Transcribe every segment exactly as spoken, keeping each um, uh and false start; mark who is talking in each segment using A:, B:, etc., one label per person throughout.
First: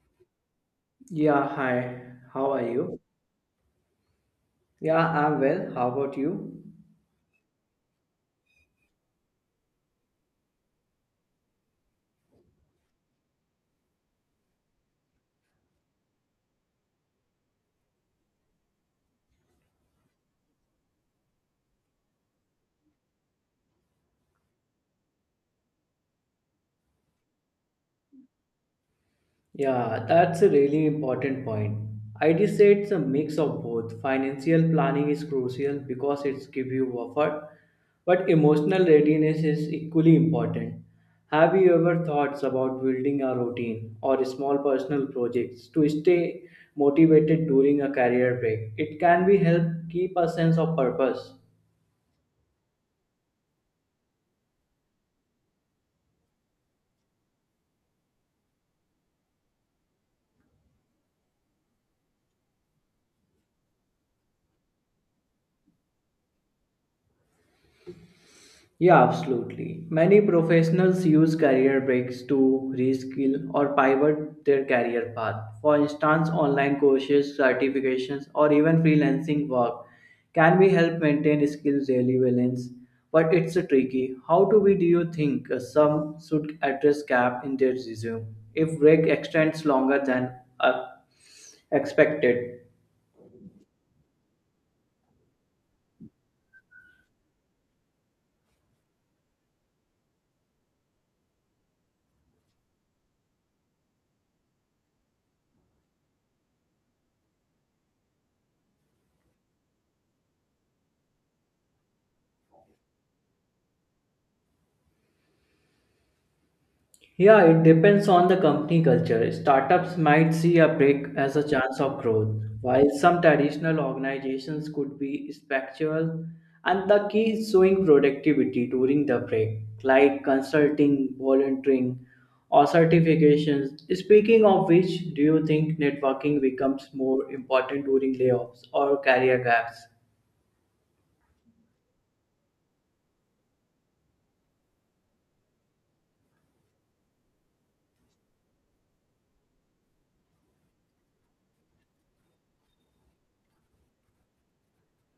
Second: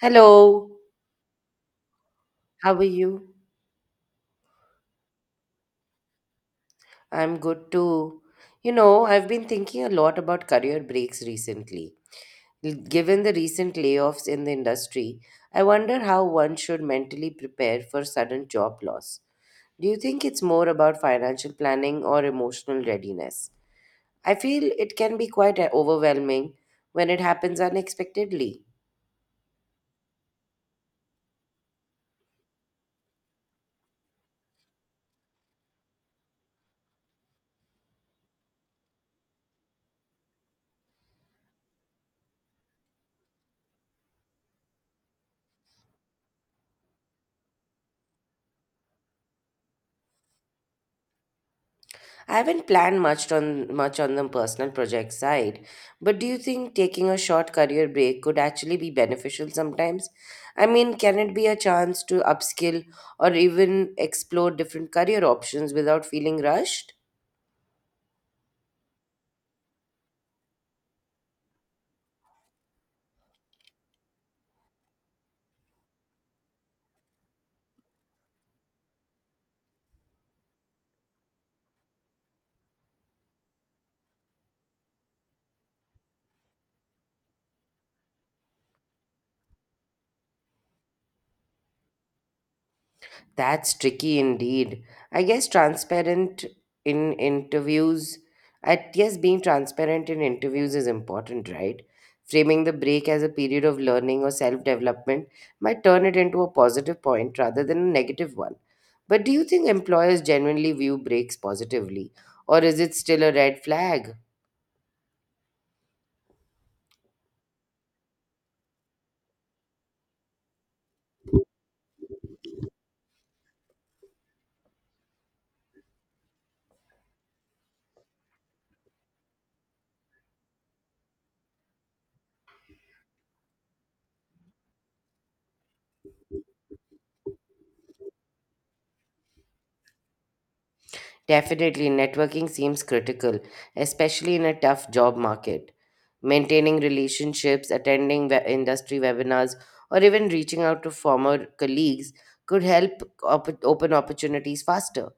A: Hello,
B: Yeah, hi. How are
A: how are
B: you?
A: you?
B: Yeah, I'm well. How about you?
A: I'm good too. You know, I've been thinking a lot about career breaks recently. L- Given the recent layoffs in the industry, I wonder how one should mentally prepare for sudden job loss. Do you think it's more about financial planning or emotional readiness? I feel it can be quite uh, overwhelming when it happens unexpectedly.
B: Yeah, that's a really important point. I'd say it's a mix of both. Financial planning is crucial because it's give you buffer, but emotional readiness is equally important. Have you ever thoughts about building a routine or small personal projects to stay motivated during a career break? It can be help keep a sense of purpose.
A: I haven't planned much on much on the personal project side, but do you think taking a short career break could actually be beneficial sometimes? I mean, can it be a chance to upskill or even explore different career options without feeling rushed?
B: Yeah, absolutely. Many professionals use career breaks to reskill or pivot their career path. For instance, online courses, certifications, or even freelancing work can we help maintain skills daily balance, but it's tricky. How do we do you think uh, some should address gap in their resume if break extends longer than uh, expected?
A: That's tricky indeed. I guess transparent in interviews, I guess being transparent in interviews is important, right? Framing the break as a period of learning or self development might turn it into a positive point rather than a negative one. But do you think employers genuinely view breaks positively, or is it still a red flag?
B: Yeah, it depends on the company culture. Startups might see a break as a chance of growth, while some traditional organizations could be spectral. And the key is showing productivity during the break, like consulting, volunteering, or certifications. Speaking of which, do you think networking becomes more important during layoffs or career gaps?
A: Definitely, networking seems critical, especially in a tough job market. Maintaining relationships, attending we- industry webinars, or even reaching out to former colleagues could help op- open opportunities faster.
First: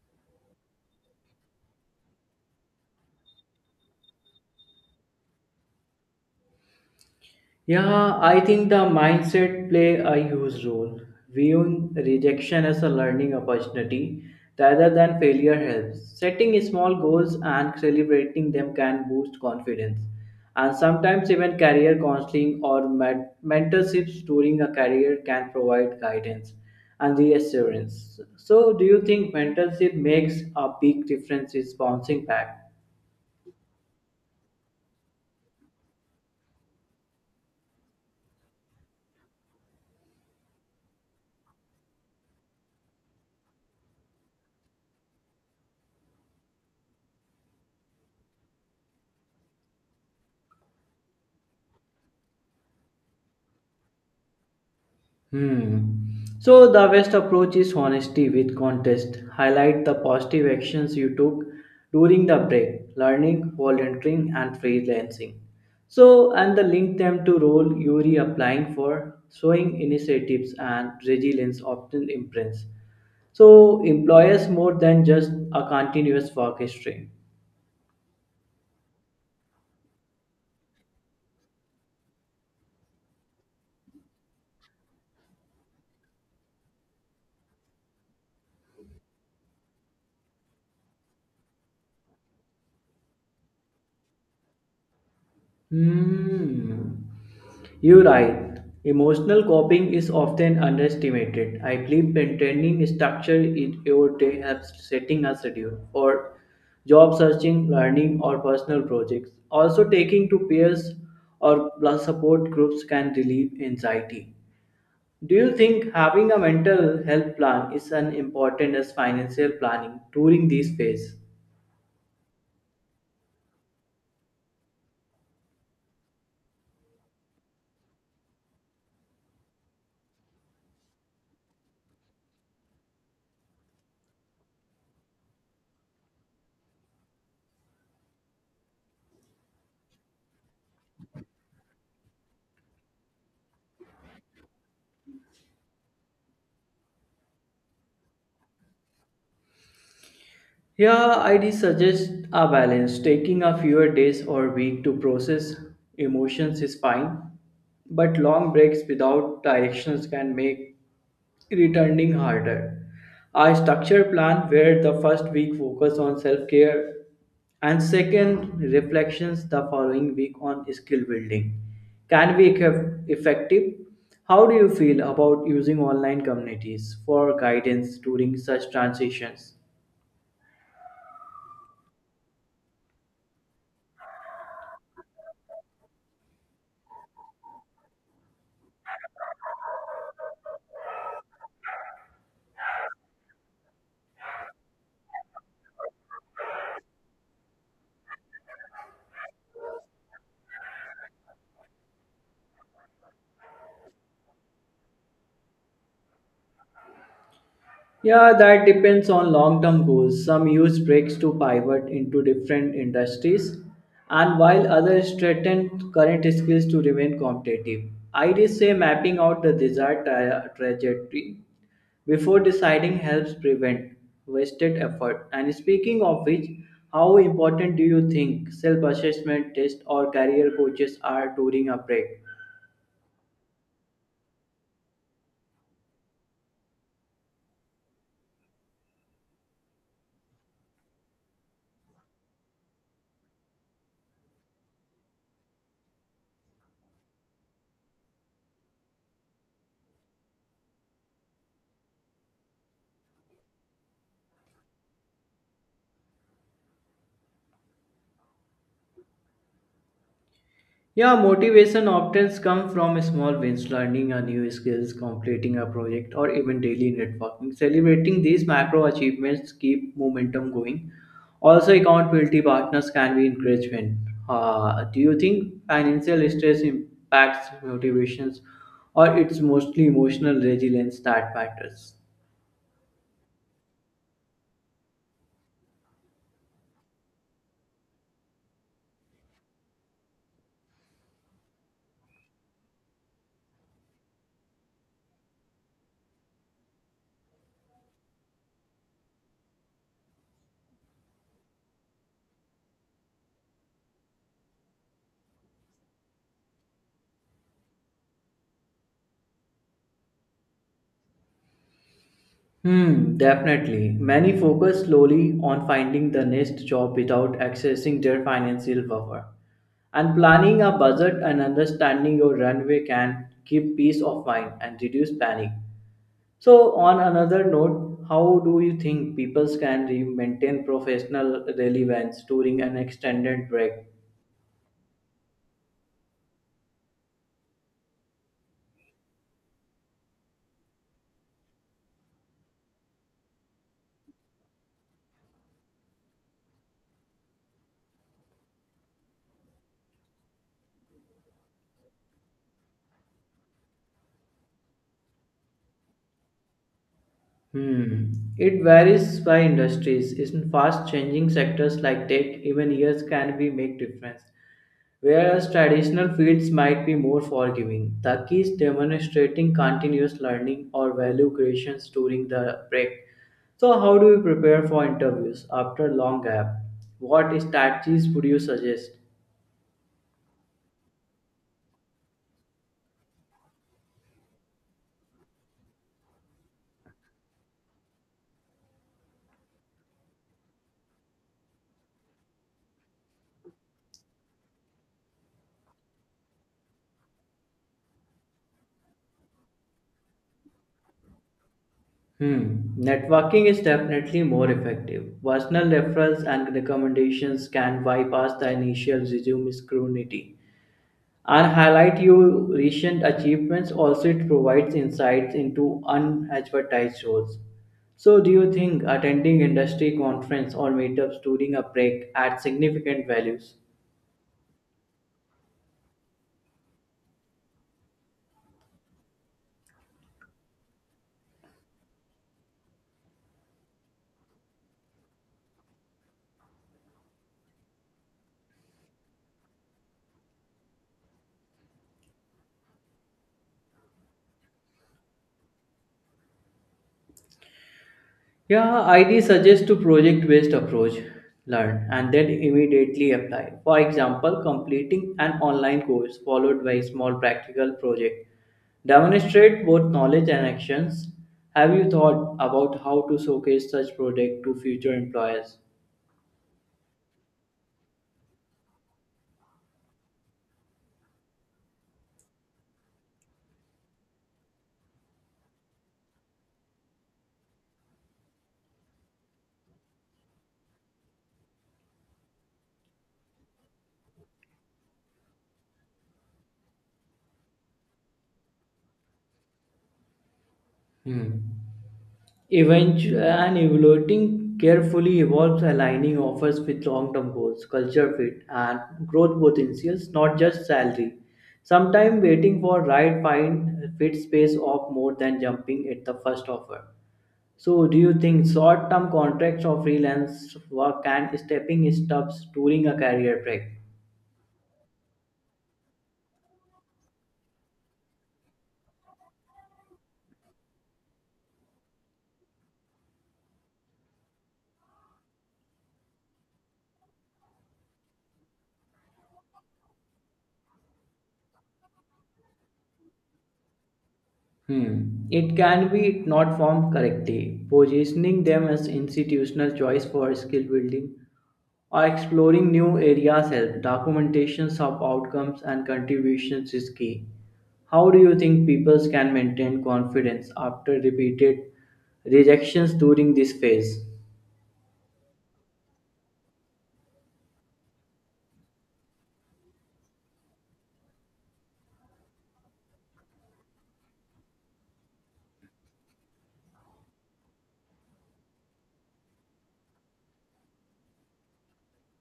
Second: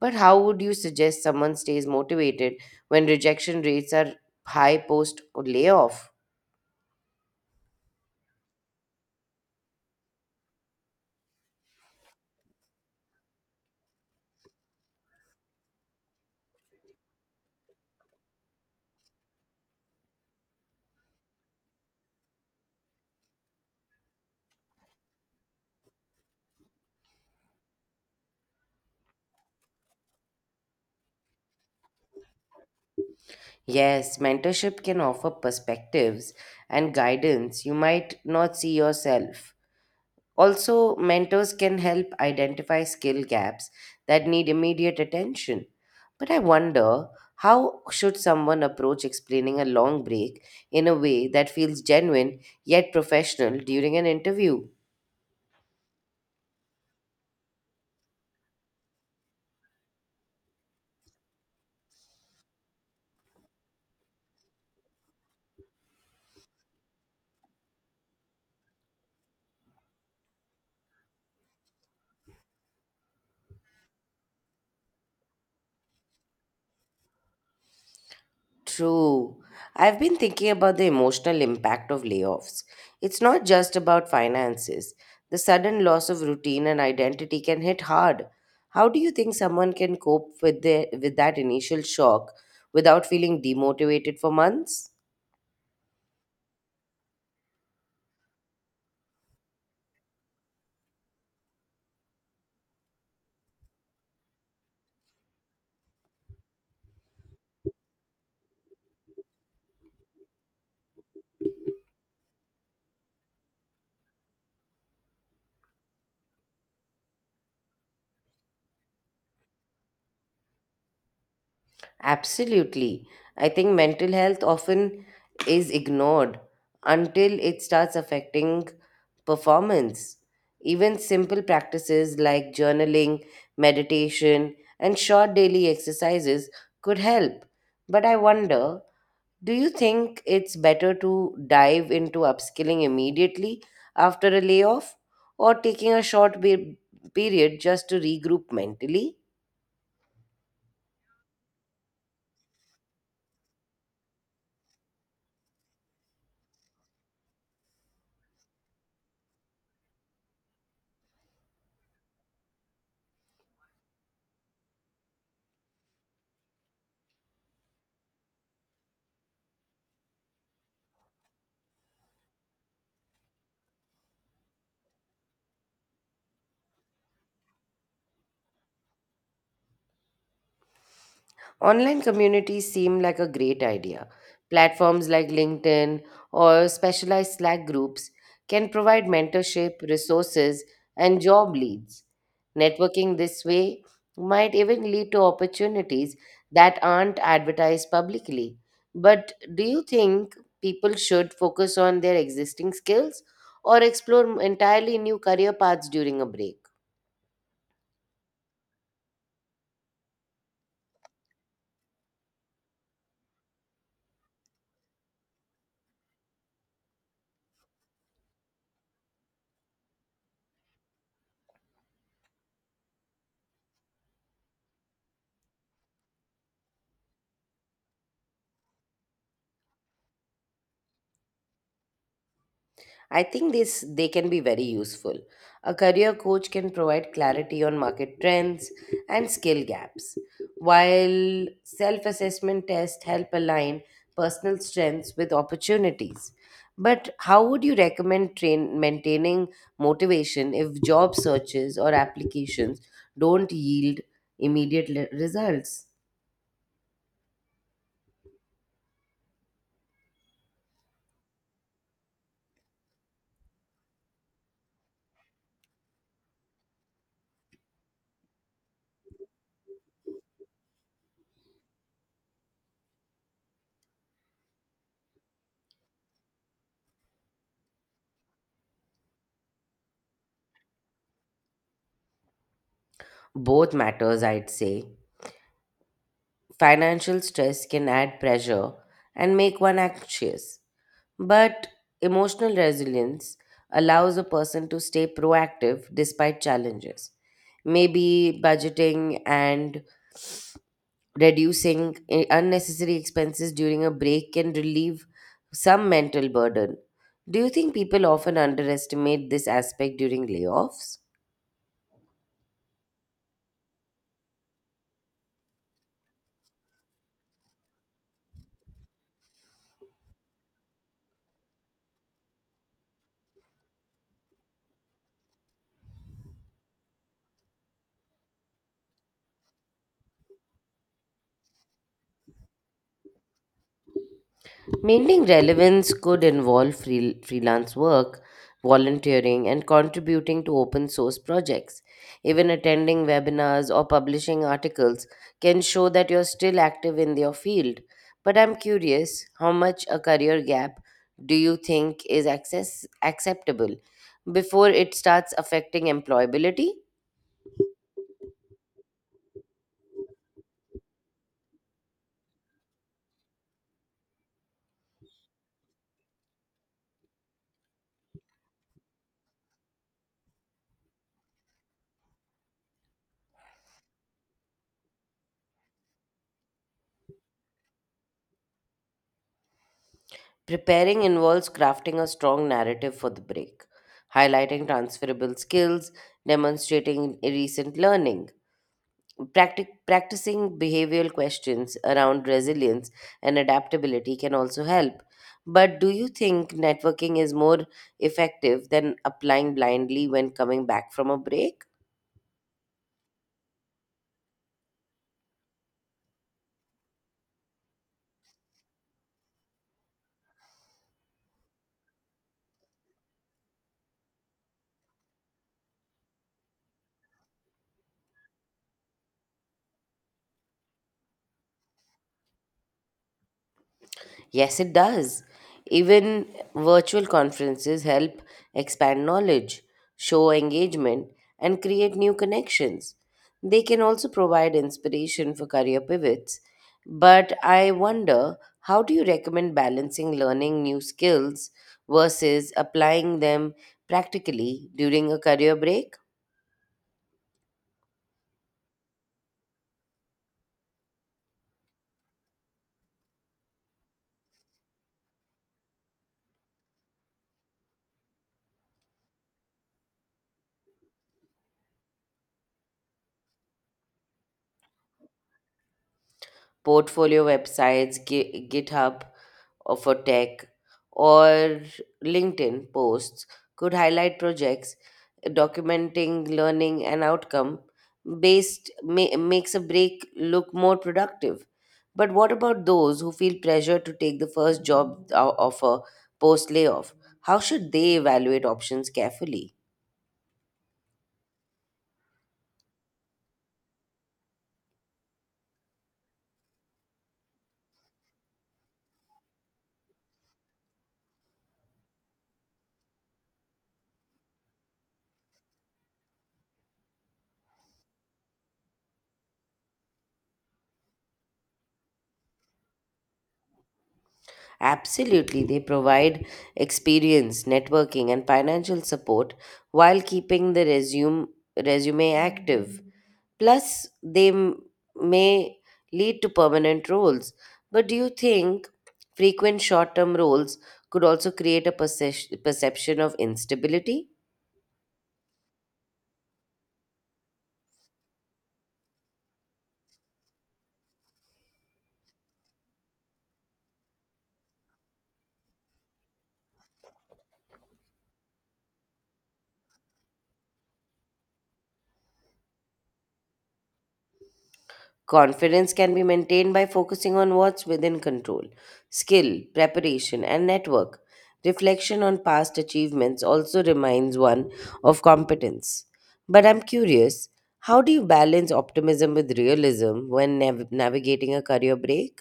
A: But how would you suggest someone stays motivated when rejection rates are high post or layoff?
B: Yeah, I think the mindset play a huge role. Viewing rejection as a learning opportunity rather than failure helps. Setting small goals and celebrating them can boost confidence. And sometimes even career counseling or men- mentorships during a career can provide guidance and reassurance. So do you think mentorship makes a big difference in bouncing back?
A: Yes, mentorship can offer perspectives and guidance you might not see yourself. Also, mentors can help identify skill gaps that need immediate attention. But I wonder how should someone approach explaining a long break in a way that feels genuine yet professional during an interview?
B: Hmm. So the best approach is honesty with contest. Highlight the positive actions you took during the break, learning, volunteering, and freelancing. So and the link them to role you are applying for, showing initiatives and resilience often imprints. So employers more than just a continuous work history.
A: True. I've been thinking about the emotional impact of layoffs. It's not just about finances. The sudden loss of routine and identity can hit hard. How do you think someone can cope with the with that initial shock without feeling demotivated for months?
B: Hmm. You're right. Emotional coping is often underestimated. I believe maintaining structure in your day helps setting a schedule for job searching, learning, or personal projects. Also, taking to peers or plus support groups can relieve anxiety. Do you think having a mental health plan is as important as financial planning during this phase?
A: Absolutely. I think mental health often is ignored until it starts affecting performance. Even simple practices like journaling, meditation, and short daily exercises could help. But I wonder, do you think it's better to dive into upskilling immediately after a layoff or taking a short be- period just to regroup mentally?
B: Yeah, I'd suggest a balance. Taking a fewer days or week to process emotions is fine, but long breaks without directions can make returning harder. A structured plan where the first week focus on self-care and second reflections the following week on skill building can be eff- effective. How do you feel about using online communities for guidance during such transitions?
A: Online communities seem like a great idea. Platforms like LinkedIn or specialized Slack groups can provide mentorship, resources, and job leads. Networking this way might even lead to opportunities that aren't advertised publicly. But do you think people should focus on their existing skills or explore entirely new career paths during a break?
B: Yeah, that depends on long term goals. Some use breaks to pivot into different industries, and while others strengthen current skills to remain competitive. I'd say mapping out the desired tra- trajectory before deciding helps prevent wasted effort. And speaking of which, how important do you think self assessment tests or career coaches are during a break?
A: I think this they can be very useful. A career coach can provide clarity on market trends and skill gaps, while self-assessment tests help align personal strengths with opportunities. But how would you recommend train maintaining motivation if job searches or applications don't yield immediate le- results?
B: Yeah, motivation often comes from small wins, learning a new skills, completing a project, or even daily networking. Celebrating these macro achievements keep momentum going. Also, accountability partners can be encouragement. Uh, do you think financial stress impacts motivations, or it's mostly emotional resilience that matters?
A: Both matters, I'd say. Financial stress can add pressure and make one anxious. But emotional resilience allows a person to stay proactive despite challenges. Maybe budgeting and reducing i- unnecessary expenses during a break can relieve some mental burden. Do you think people often underestimate this aspect during layoffs?
B: Hmm, definitely. Many focus slowly on finding the next job without accessing their financial buffer. And planning a budget and understanding your runway can give peace of mind and reduce panic. So, on another note, how do you think people can re- maintain professional relevance during an extended break?
A: Maintaining relevance could involve freel- freelance work, volunteering, and contributing to open source projects. Even attending webinars or publishing articles can show that you're still active in your field. But I'm curious, how much a career gap do you think is access- acceptable before it starts affecting employability?
B: Hmm. It varies by industries. In fast changing sectors like tech, even years can be make difference. Whereas traditional fields might be more forgiving. The key is demonstrating continuous learning or value creations during the break. So how do you prepare for interviews after long gap? What strategies would you suggest?
A: Preparing involves crafting a strong narrative for the break, highlighting transferable skills, demonstrating recent learning. Practic- practicing behavioral questions around resilience and adaptability can also help. But do you think networking is more effective than applying blindly when coming back from a break?
B: Hmm. Networking is definitely more effective. Personal referrals and recommendations can bypass the initial resume scrutiny and highlight your recent achievements. Also, it provides insights into unadvertised roles. So, do you think attending industry conference or meetups during a break adds significant values?
A: Yes, it does. Even virtual conferences help expand knowledge, show engagement, and create new connections. They can also provide inspiration for career pivots. But I wonder, how do you recommend balancing learning new skills versus applying them practically during a career break?
B: Yeah, I D suggests to project-based approach, learn, and then immediately apply. For example, completing an online course followed by a small practical project. Demonstrate both knowledge and actions. Have you thought about how to showcase such project to future employers?
A: Portfolio websites, Gi- GitHub, or for tech or LinkedIn posts could highlight projects documenting learning and outcome based ma- makes a break look more productive. But what about those who feel pressure to take the first job o- offer post layoff? How should they evaluate options carefully?
B: Hmm. Eventu- and evaluating carefully involves aligning offers with long-term goals, culture fit, and growth potentials, not just salary. Sometimes waiting for right find fit space off more than jumping at the first offer. So, do you think short-term contracts or freelance work can stepping stops during a career break?
A: Absolutely, they provide experience, networking, and financial support while keeping the resume resume active. Plus, they m- may lead to permanent roles. But do you think frequent short term roles could also create a perce- perception of instability?
B: Hmm. It can be not formed correctly, positioning them as institutional choice for skill building or exploring new areas help. Documentations of outcomes and contributions is key. How do you think people can maintain confidence after repeated rejections during this phase?
A: Confidence can be maintained by focusing on what's within control: skill, preparation, and network. Reflection on past achievements also reminds one of competence. But I'm curious, how do you balance optimism with realism when nav- navigating a career break?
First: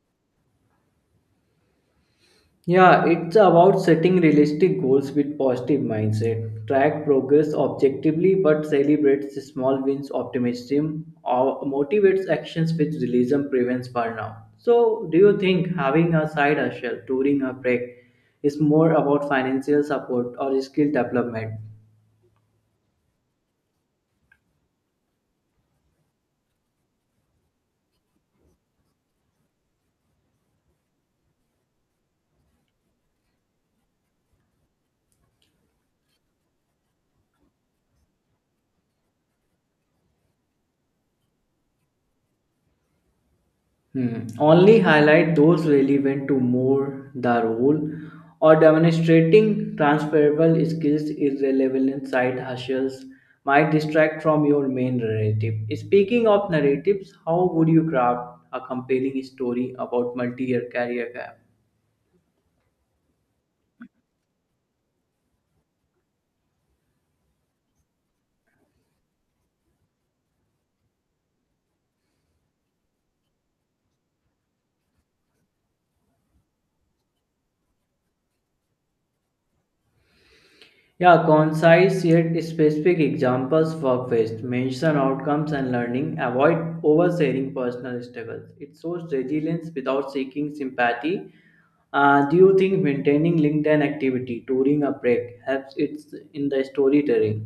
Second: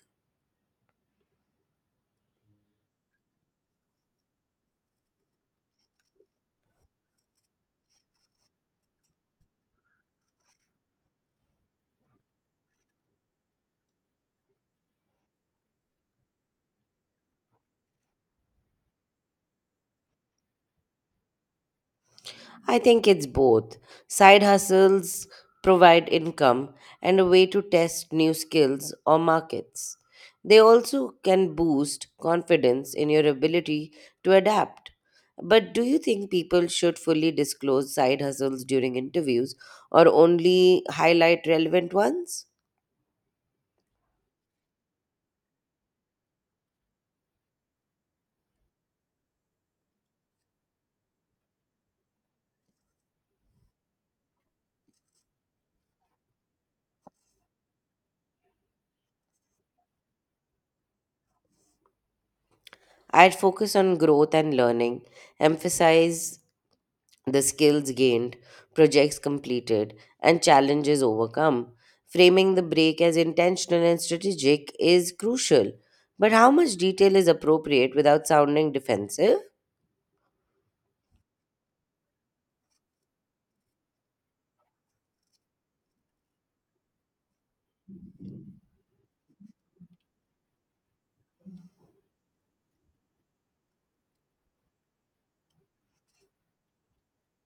B: Yeah, it's about setting realistic goals with positive mindset. Track progress objectively but celebrates small wins. Optimism or motivates actions with realism prevents burnout. So, do you think having a side hustle during a break is more about financial support or skill development?
A: I think it's both. Side hustles provide income and a way to test new skills or markets. They also can boost confidence in your ability to adapt. But do you think people should fully disclose side hustles during interviews or only highlight relevant ones?
B: Hmm. Only highlight those relevant to more the role or demonstrating transferable skills is relevant side hustles might distract from your main narrative. Speaking of narratives, how would you craft a compelling story about multi-year career gap?
A: I'd focus on growth and learning, emphasize the skills gained, projects completed, and challenges overcome. Framing the break as intentional and strategic is crucial. But how much detail is appropriate without sounding defensive?
B: Yeah, concise yet specific examples work best. Mention outcomes and learning. Avoid oversharing personal struggles. It shows resilience without seeking sympathy. Uh, do you think maintaining LinkedIn activity during a break helps it in the storytelling?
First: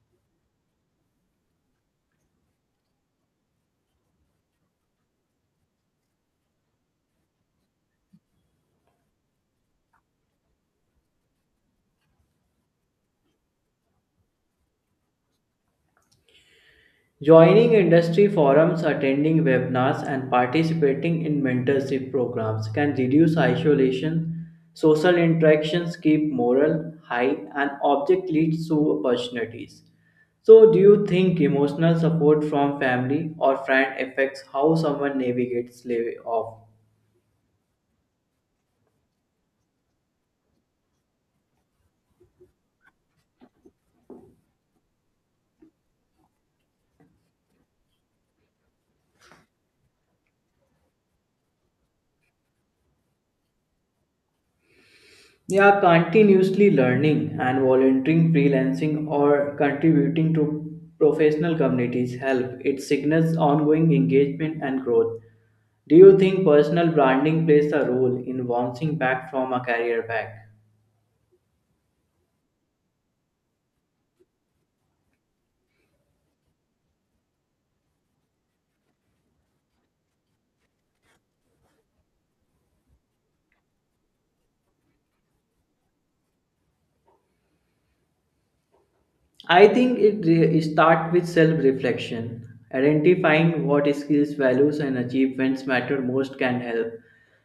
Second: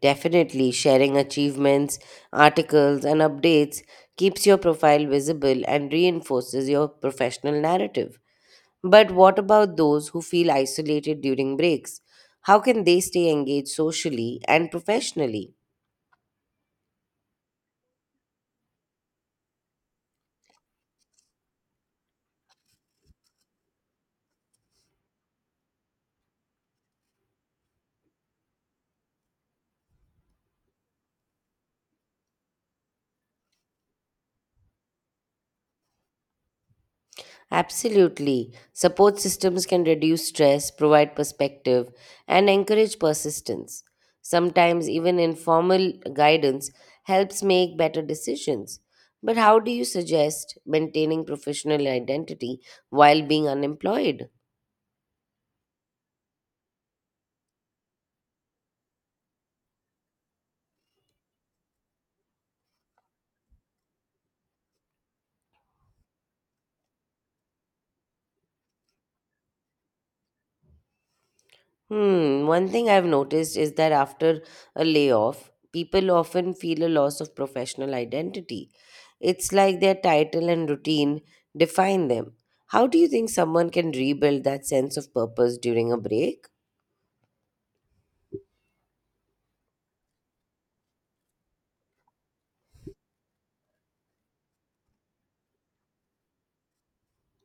A: Definitely, sharing achievements, articles, and updates keeps your profile visible and reinforces your professional narrative. But what about those who feel isolated during breaks? How can they stay engaged socially and professionally?
B: Joining industry forums, attending webinars, and participating in mentorship programs can reduce isolation. Social interactions keep morale high, and object leads to opportunities. So, do you think emotional support from family or friend affects how someone navigates layoff?
A: Absolutely. Support systems can reduce stress, provide perspective, and encourage persistence. Sometimes, even informal guidance helps make better decisions. But how do you suggest maintaining professional identity while being unemployed?
B: Yeah, continuously learning and volunteering, freelancing, or contributing to professional communities help. It signals ongoing engagement and growth. Do you think personal branding plays a role in bouncing back from a career back?
A: Hmm, one thing I've noticed is that after a layoff, people often feel a loss of professional identity. It's like their title and routine define them. How do you think someone can rebuild that sense of purpose during a break?
B: I think it re- start with self-reflection. Identifying what skills, values, and achievements matter most can help.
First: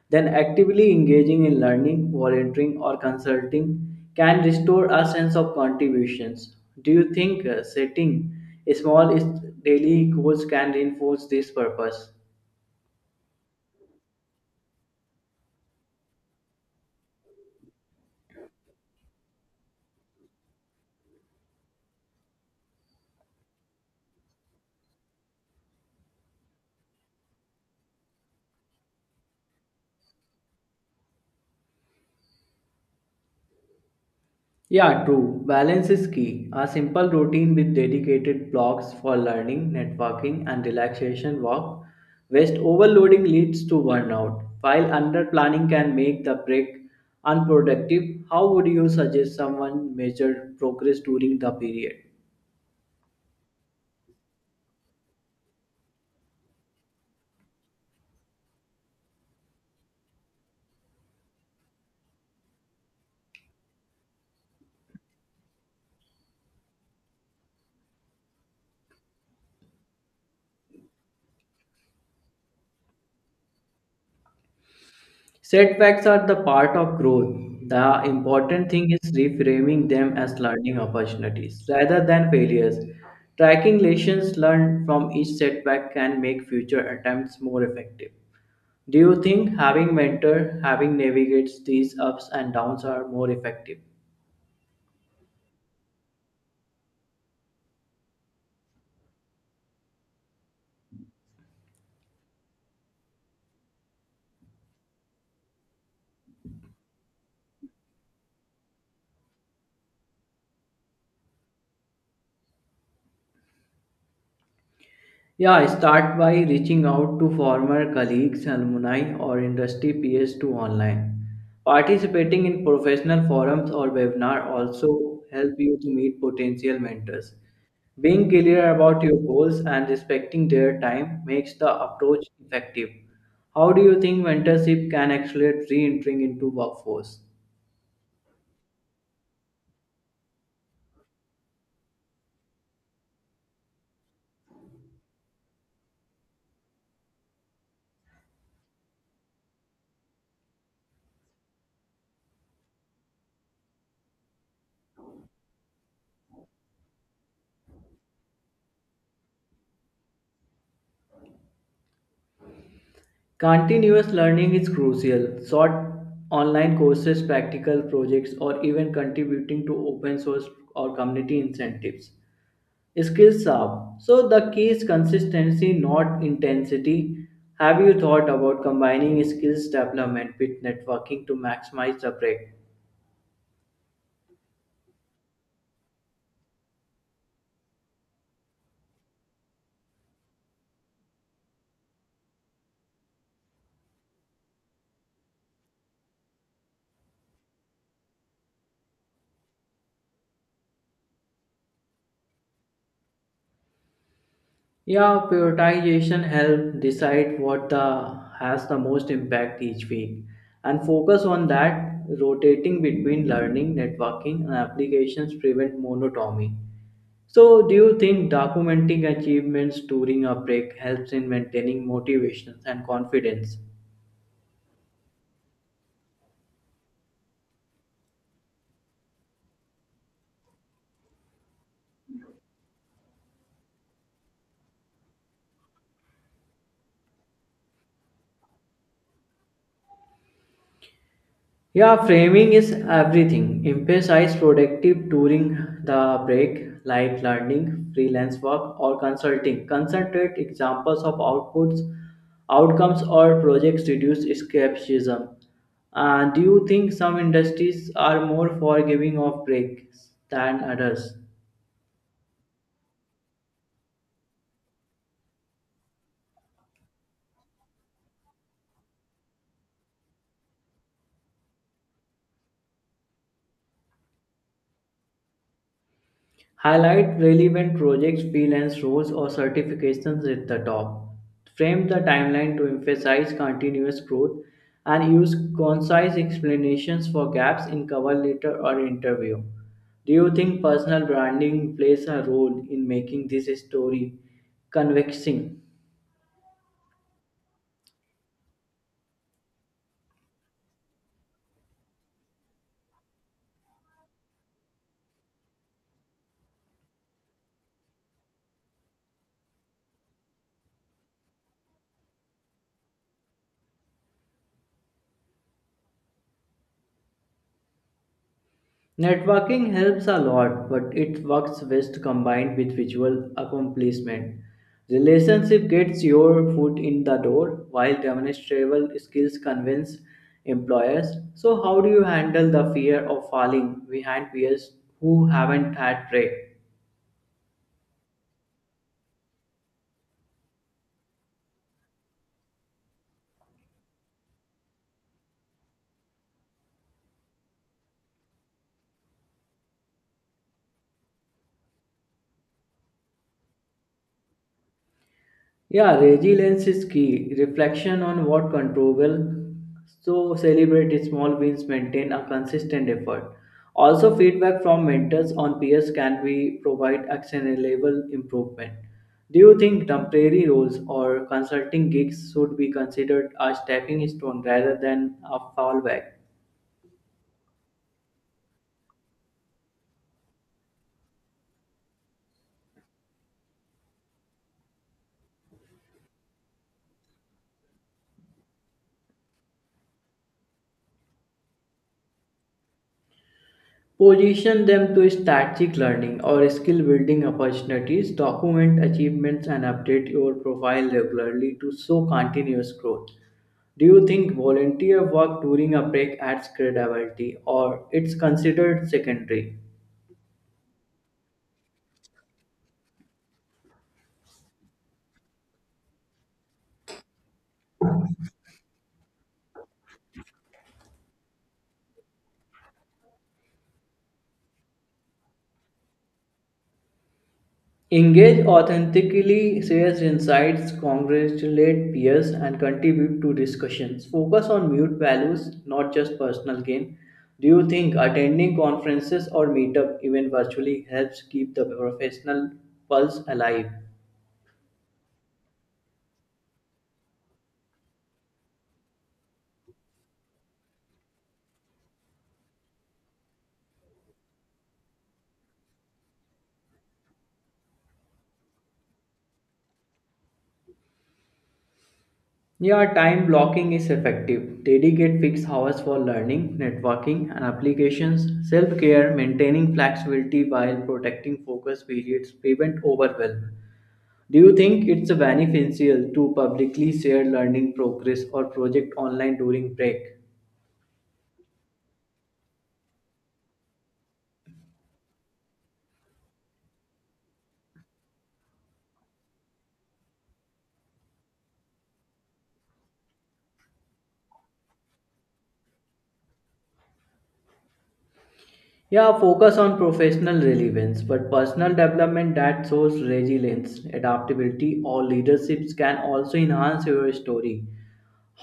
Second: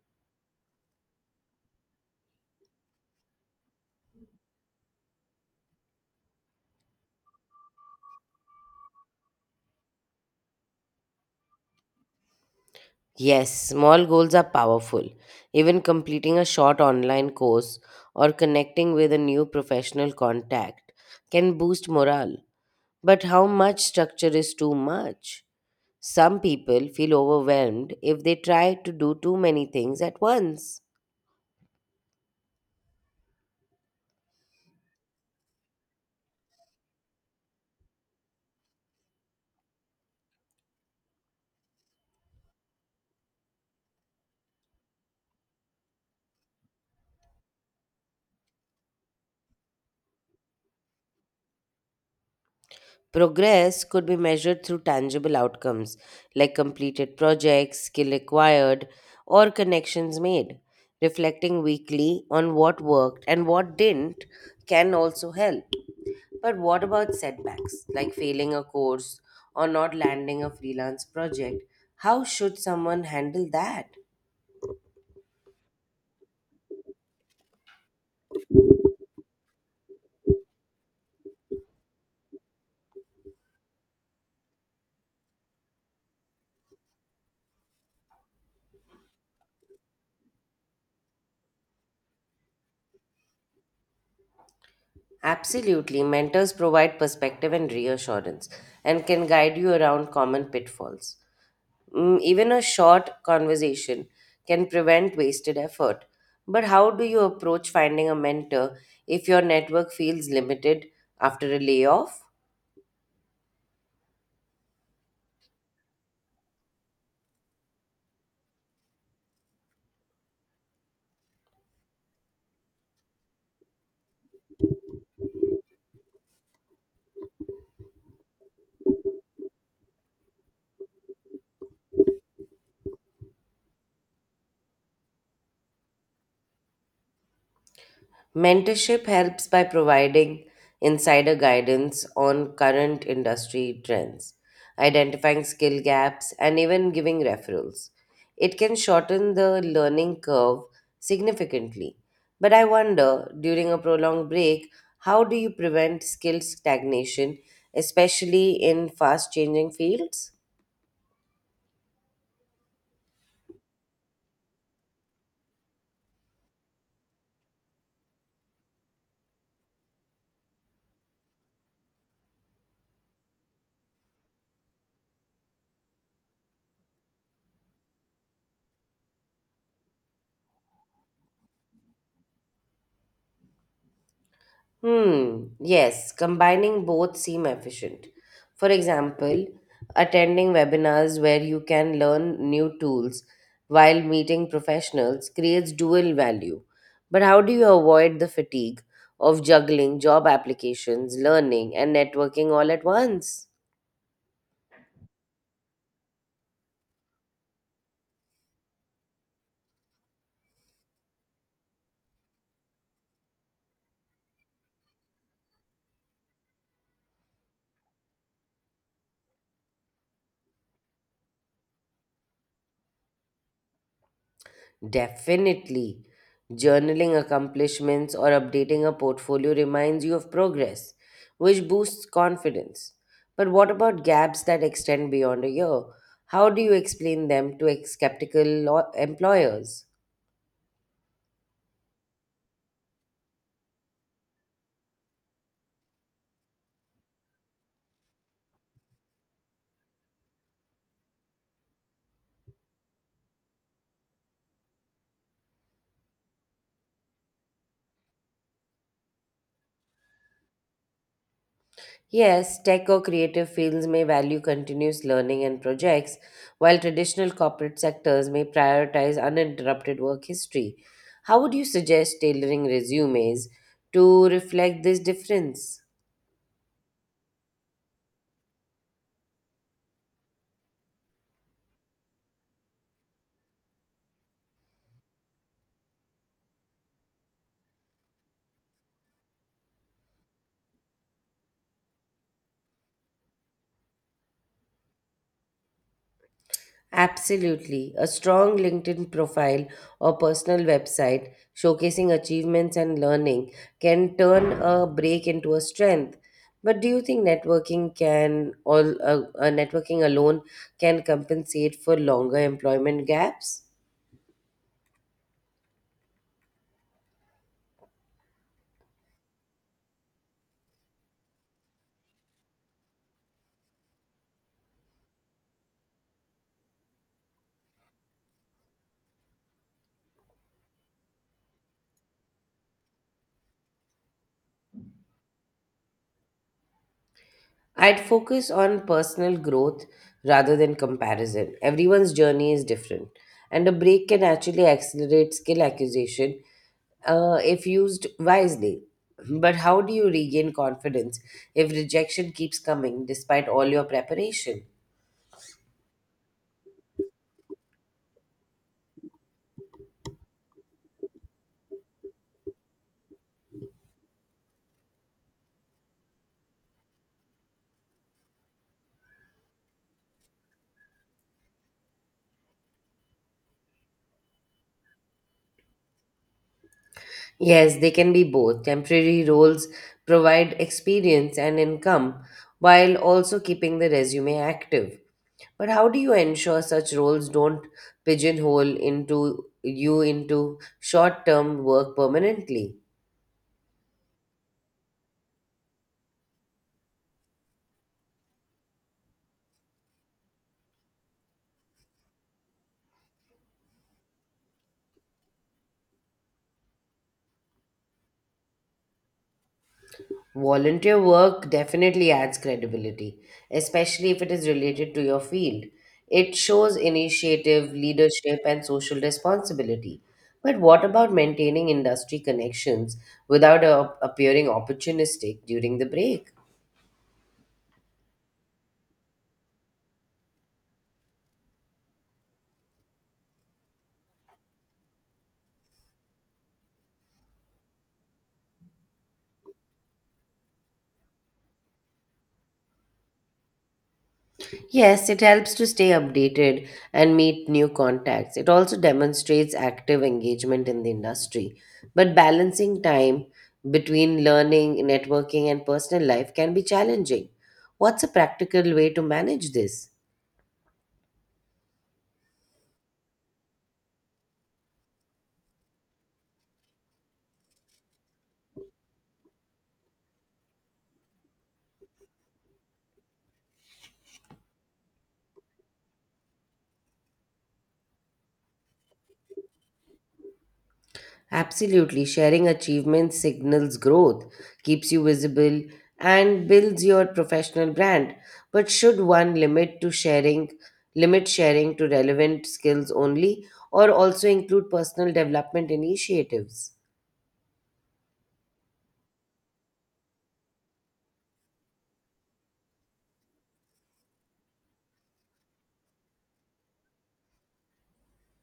B: Then actively engaging in learning, volunteering, or consulting can restore a sense of contributions. Do you think uh, setting small is- daily goals can reinforce this purpose?
A: Yes, small goals are powerful. Even completing a short online course or connecting with a new professional contact can boost morale. But how much structure is too much? Some people feel overwhelmed if they try to do too many things at once.
B: Yeah, true. Balance is key. A simple routine with dedicated blocks for learning, networking, and relaxation work. Waste overloading leads to burnout, while underplanning can make the break unproductive. How would you suggest someone measure progress during the period?
A: Progress could be measured through tangible outcomes like completed projects, skill acquired, or connections made. Reflecting weekly on what worked and what didn't can also help. But what about setbacks like failing a course or not landing a freelance project? How should someone handle that?
B: Setbacks are the part of growth. The important thing is reframing them as learning opportunities rather than failures. Tracking lessons learned from each setback can make future attempts more effective. Do you think having mentor, having navigates these ups and downs are more effective?
A: Absolutely. Mentors provide perspective and reassurance and can guide you around common pitfalls. Mm, even a short conversation can prevent wasted effort. But how do you approach finding a mentor if your network feels limited after a layoff?
B: Yeah, start by reaching out to former colleagues, alumni, or industry peers to online. Participating in professional forums or webinar also help you to meet potential mentors. Being clear about your goals and respecting their time makes the approach effective. How do you think mentorship can accelerate re-entering into workforce?
A: Mentorship helps by providing insider guidance on current industry trends, identifying skill gaps, and even giving referrals. It can shorten the learning curve significantly. But I wonder, during a prolonged break, how do you prevent skill stagnation, especially in fast changing fields?
B: Continuous learning is crucial. Short online courses, practical projects, or even contributing to open source or community incentives. Skills up. So the key is consistency, not intensity. Have you thought about combining skills development with networking to maximize the break?
A: Hmm, yes, combining both seem efficient. For example, attending webinars where you can learn new tools while meeting professionals creates dual value. But how do you avoid the fatigue of juggling job applications, learning, and networking all at once?
B: Yeah, prioritization help decide what the has the most impact each week and focus on that rotating between learning, networking and applications prevent monotony. So do you think documenting achievements during a break helps in maintaining motivations and confidence?
A: Definitely. Journaling accomplishments or updating a portfolio reminds you of progress, which boosts confidence. But what about gaps that extend beyond a year? How do you explain them to ex- skeptical lo- employers?
B: Yeah, framing is everything. Emphasize productive during the break, like learning, freelance work, or consulting. Concentrate examples of outputs, outcomes, or projects reduce escapism. And do you think some industries are more forgiving of breaks than others?
A: Yes, tech or creative fields may value continuous learning and projects, while traditional corporate sectors may prioritize uninterrupted work history. How would you suggest tailoring resumes to reflect this difference?
B: Highlight relevant projects, freelance roles, or certifications at the top. Frame the timeline to emphasize continuous growth and use concise explanations for gaps in cover letter or interview. Do you think personal branding plays a role in making this story convincing?
A: Absolutely. A strong LinkedIn profile or personal website showcasing achievements and learning can turn a break into a strength. But do you think networking can all uh, uh, networking alone can compensate for longer employment gaps?
B: Networking helps a lot, but it works best combined with visual accomplishment. Relationship gets your foot in the door, while demonstrable skills convince employers. So, how do you handle the fear of falling behind peers who haven't had break?
A: I'd focus on personal growth rather than comparison. Everyone's journey is different, and a break can actually accelerate skill acquisition uh, if used wisely. But how do you regain confidence if rejection keeps coming despite all your preparation?
B: Yeah, resilience is key. Reflection on what controllable. So celebrate small wins, maintain a consistent effort. Also, feedback from mentors on peers can be provide actionable improvement. Do you think temporary roles or consulting gigs should be considered a stepping stone rather than a fallback?
A: Yes, they can be both. Temporary roles provide experience and income while also keeping the resume active. But how do you ensure such roles don't pigeonhole into you into short-term work permanently?
B: Position them to strategic learning or skill building opportunities, document achievements, and update your profile regularly to show continuous growth. Do you think volunteer work during a break adds credibility or it's considered secondary?
A: Volunteer work definitely adds credibility, especially if it is related to your field. It shows initiative, leadership, and social responsibility. But what about maintaining industry connections without uh, appearing opportunistic during the break?
B: Engage authentically, shares insights, congratulate peers, and contribute to discussions. Focus on mute values, not just personal gain. Do you think attending conferences or meetup, even virtually, helps keep the professional pulse alive?
A: Yes, it helps to stay updated and meet new contacts. It also demonstrates active engagement in the industry. But balancing time between learning, networking, and personal life can be challenging. What's a practical way to manage this?
B: Yeah, time blocking is effective. Dedicate fixed hours for learning, networking, and applications, self care, maintaining flexibility while protecting focus periods, prevent overwhelm. Do you think it's beneficial to publicly share learning progress or project online during break?
A: Absolutely. Sharing achievements signals growth, keeps you visible, and builds your professional brand. But should one limit to sharing limit sharing to relevant skills only or also include personal development initiatives?
B: Yeah, focus on professional relevance, but personal development that shows resilience, adaptability, or leaderships can also enhance your story.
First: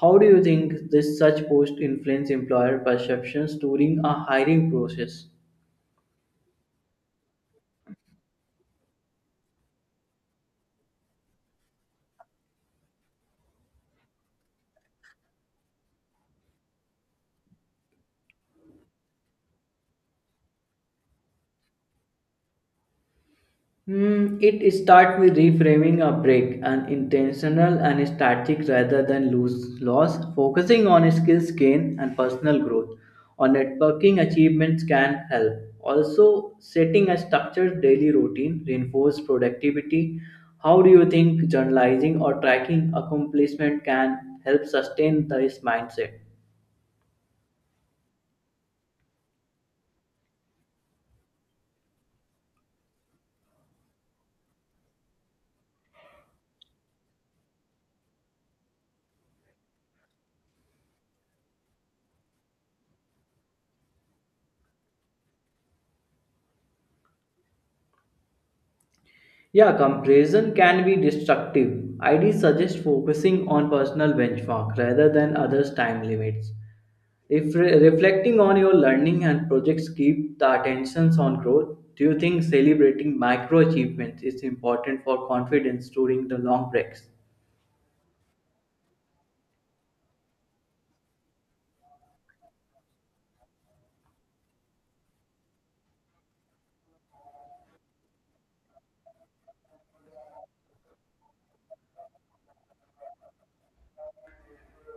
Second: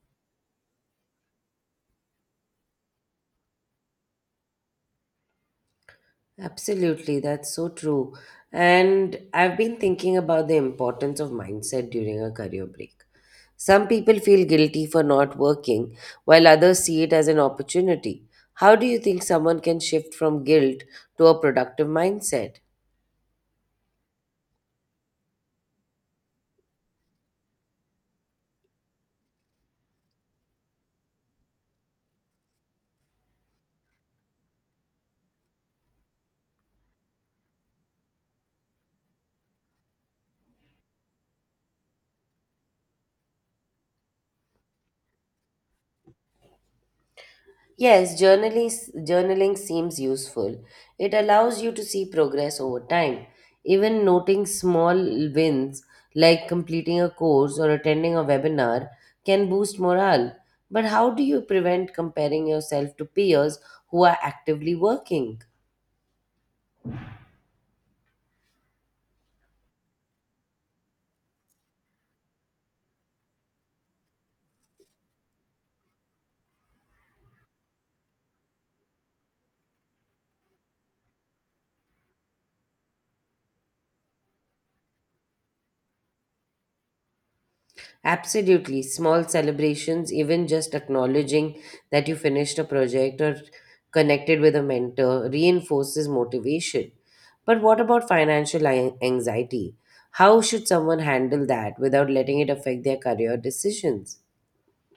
B: How do you think this such post influence employer perceptions during a hiring process?
A: Absolutely, that's so true. And I've been thinking about the importance of mindset during a career break. Some people feel guilty for not working, while others see it as an opportunity. How do you think someone can shift from guilt to a productive mindset?
B: Hmm, it starts with reframing a break and intentional and strategic rather than lose loss, focusing on skills gain and personal growth or networking achievements can help. Also, setting a structured daily routine reinforce productivity. How do you think journalizing or tracking accomplishment can help sustain this mindset?
A: Yes, journaling, journaling seems useful. It allows you to see progress over time. Even noting small wins like completing a course or attending a webinar can boost morale. But how do you prevent comparing yourself to peers who are actively working?
B: Yeah, comparison can be destructive. I D suggests focusing on personal benchmark rather than others' time limits. If re- reflecting on your learning and projects keep the attentions on growth, do you think celebrating micro achievements is important for confidence during the long breaks?
A: Absolutely. Small celebrations, even just acknowledging that you finished a project or connected with a mentor, reinforces motivation. But what about financial an- anxiety? How should someone handle that without letting it affect their career decisions?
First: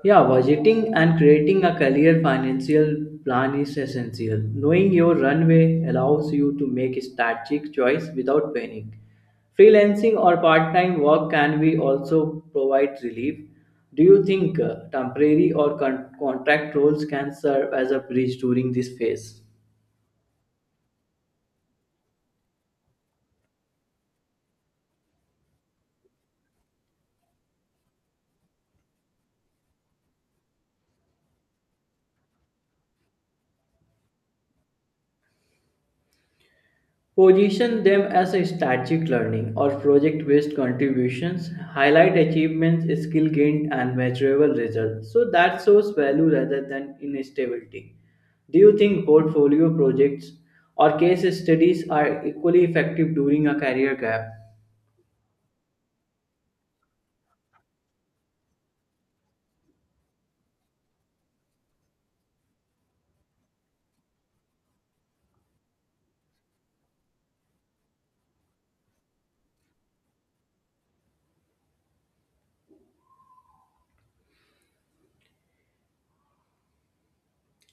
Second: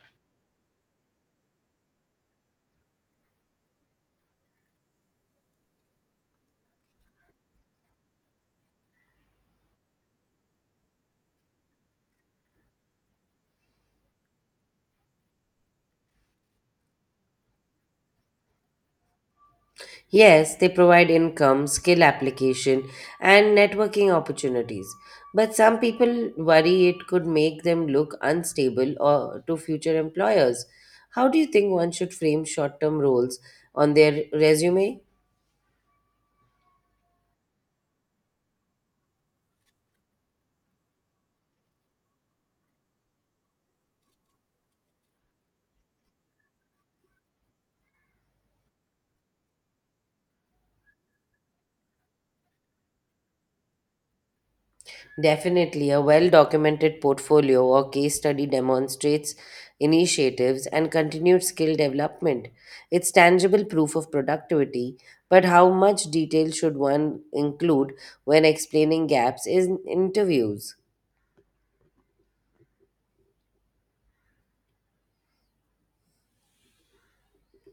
B: Yeah, budgeting and creating a career financial plan is essential. Knowing your runway allows you to make strategic choice without panic. Freelancing or part-time work can be also provide relief. Do you think uh, temporary or con- contract roles can serve as a bridge during this phase?
A: Yes, they provide income, skill application, and networking opportunities. But some people worry it could make them look unstable or to future employers. How do you think one should frame short-term roles on their resume?
B: Position them as a strategic learning or project based contributions, highlight achievements, skill gained, and measurable results. So that shows value rather than instability. Do you think portfolio projects or case studies are equally effective during a career gap?
A: Definitely, a well documented portfolio or case study demonstrates initiatives and continued skill development. It's tangible proof of productivity, but how much detail should one include when explaining gaps in interviews?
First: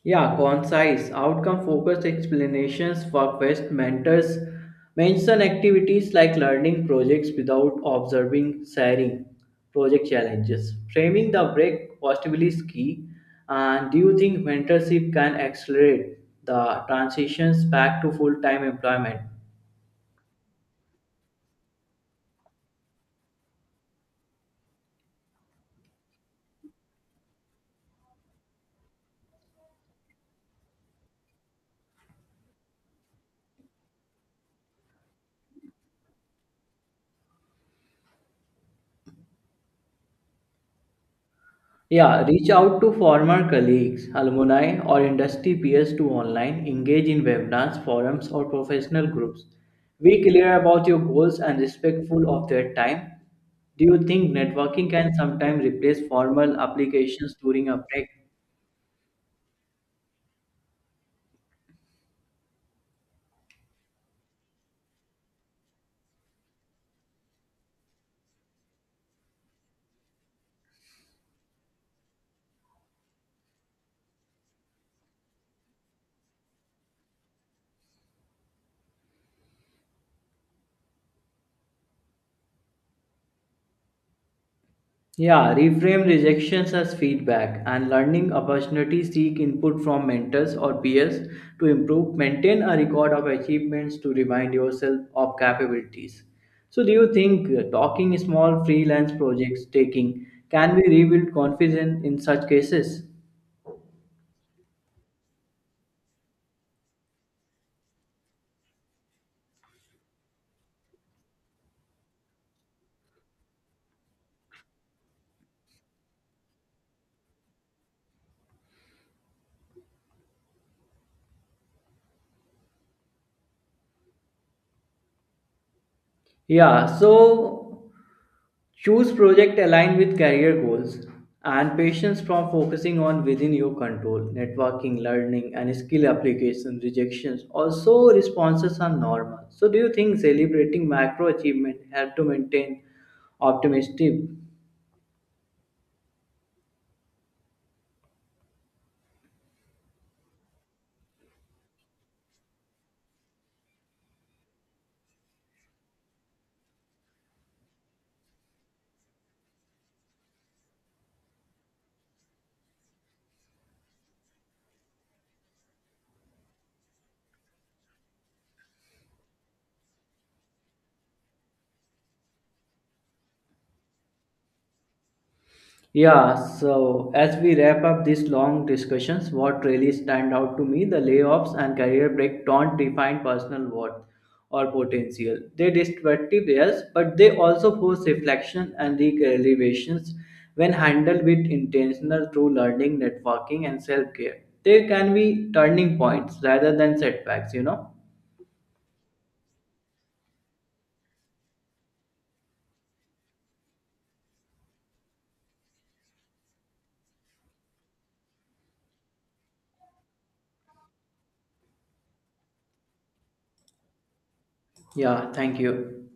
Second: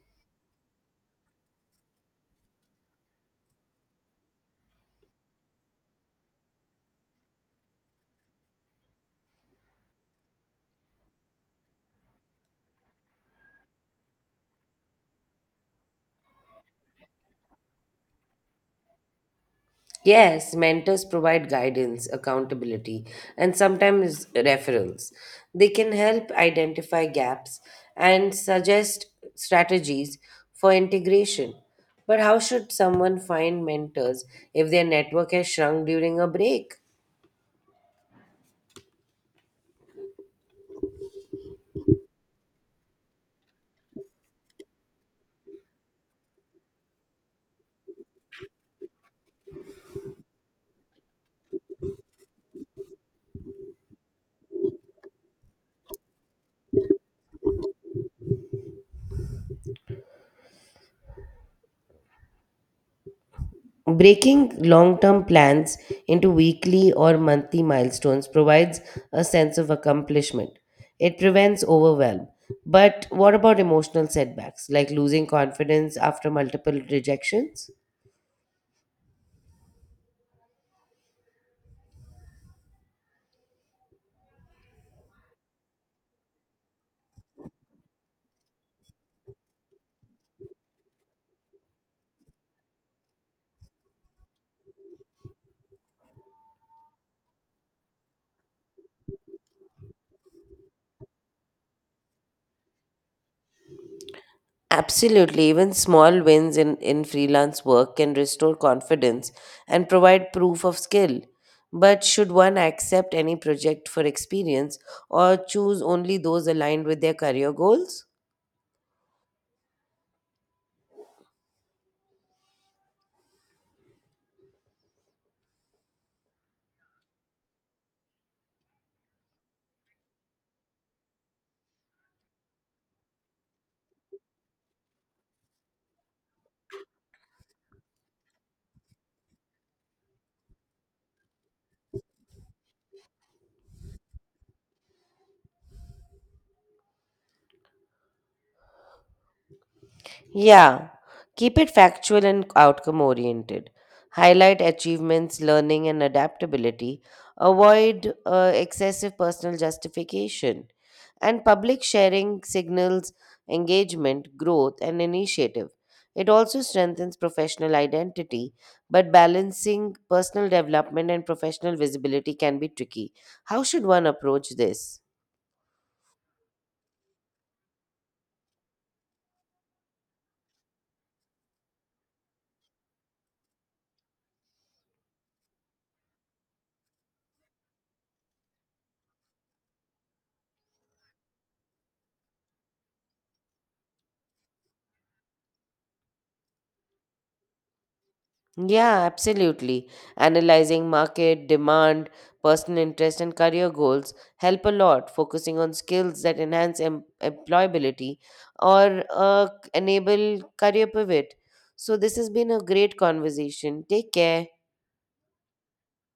B: Yeah, concise, outcome-focused explanations for quest mentors mention activities like learning projects without observing sharing project challenges. Framing the break possibly is key. And do you think mentorship can accelerate the transitions back to full-time employment?
A: Yes, mentors provide guidance, accountability, and sometimes referrals. They can help identify gaps and suggest strategies for integration. But how should someone find mentors if their network has shrunk during a break?
B: Yeah, reach out to former colleagues, alumni, or industry peers to online, engage in webinars, forums, or professional groups. Be clear about your goals and respectful of their time. Do you think networking can sometimes replace formal applications during a break?
A: Breaking long term plans into weekly or monthly milestones provides a sense of accomplishment. It prevents overwhelm. But what about emotional setbacks, like losing confidence after multiple rejections?
B: Yeah, reframe rejections as feedback and learning opportunities seek input from mentors or peers to improve. Maintain a record of achievements to remind yourself of capabilities. So, do you think uh, talking small freelance projects taking can be rebuild confidence in such cases?
A: Absolutely. Even small wins in, in freelance work can restore confidence and provide proof of skill. But should one accept any project for experience or choose only those aligned with their career goals?
B: Yeah, so choose project aligned with career goals and patience from focusing on within your control, networking, learning, and skill application rejections. Also, responses are normal. So, do you think celebrating macro achievement help to maintain optimistic?
A: Yeah, keep it factual and outcome oriented. Highlight achievements, learning, and adaptability. Avoid uh, excessive personal justification. And public sharing signals engagement, growth, and initiative. It also strengthens professional identity, but balancing personal development and professional visibility can be tricky. How should one approach this?
B: Yeah, so as we wrap up these long discussions, what really stand out to me, the layoffs and career break don't define personal worth or potential. They destructive yes, but they also force reflection and recalibrations when handled with intentional through learning, networking, and self-care. They can be turning points rather than setbacks, you know?
A: Yeah, absolutely. Analyzing market, demand, personal interest, and career goals help a lot. Focusing on skills that enhance em- employability or uh, enable career pivot. So, this has been a great conversation. Take care.
B: Yeah, thank you.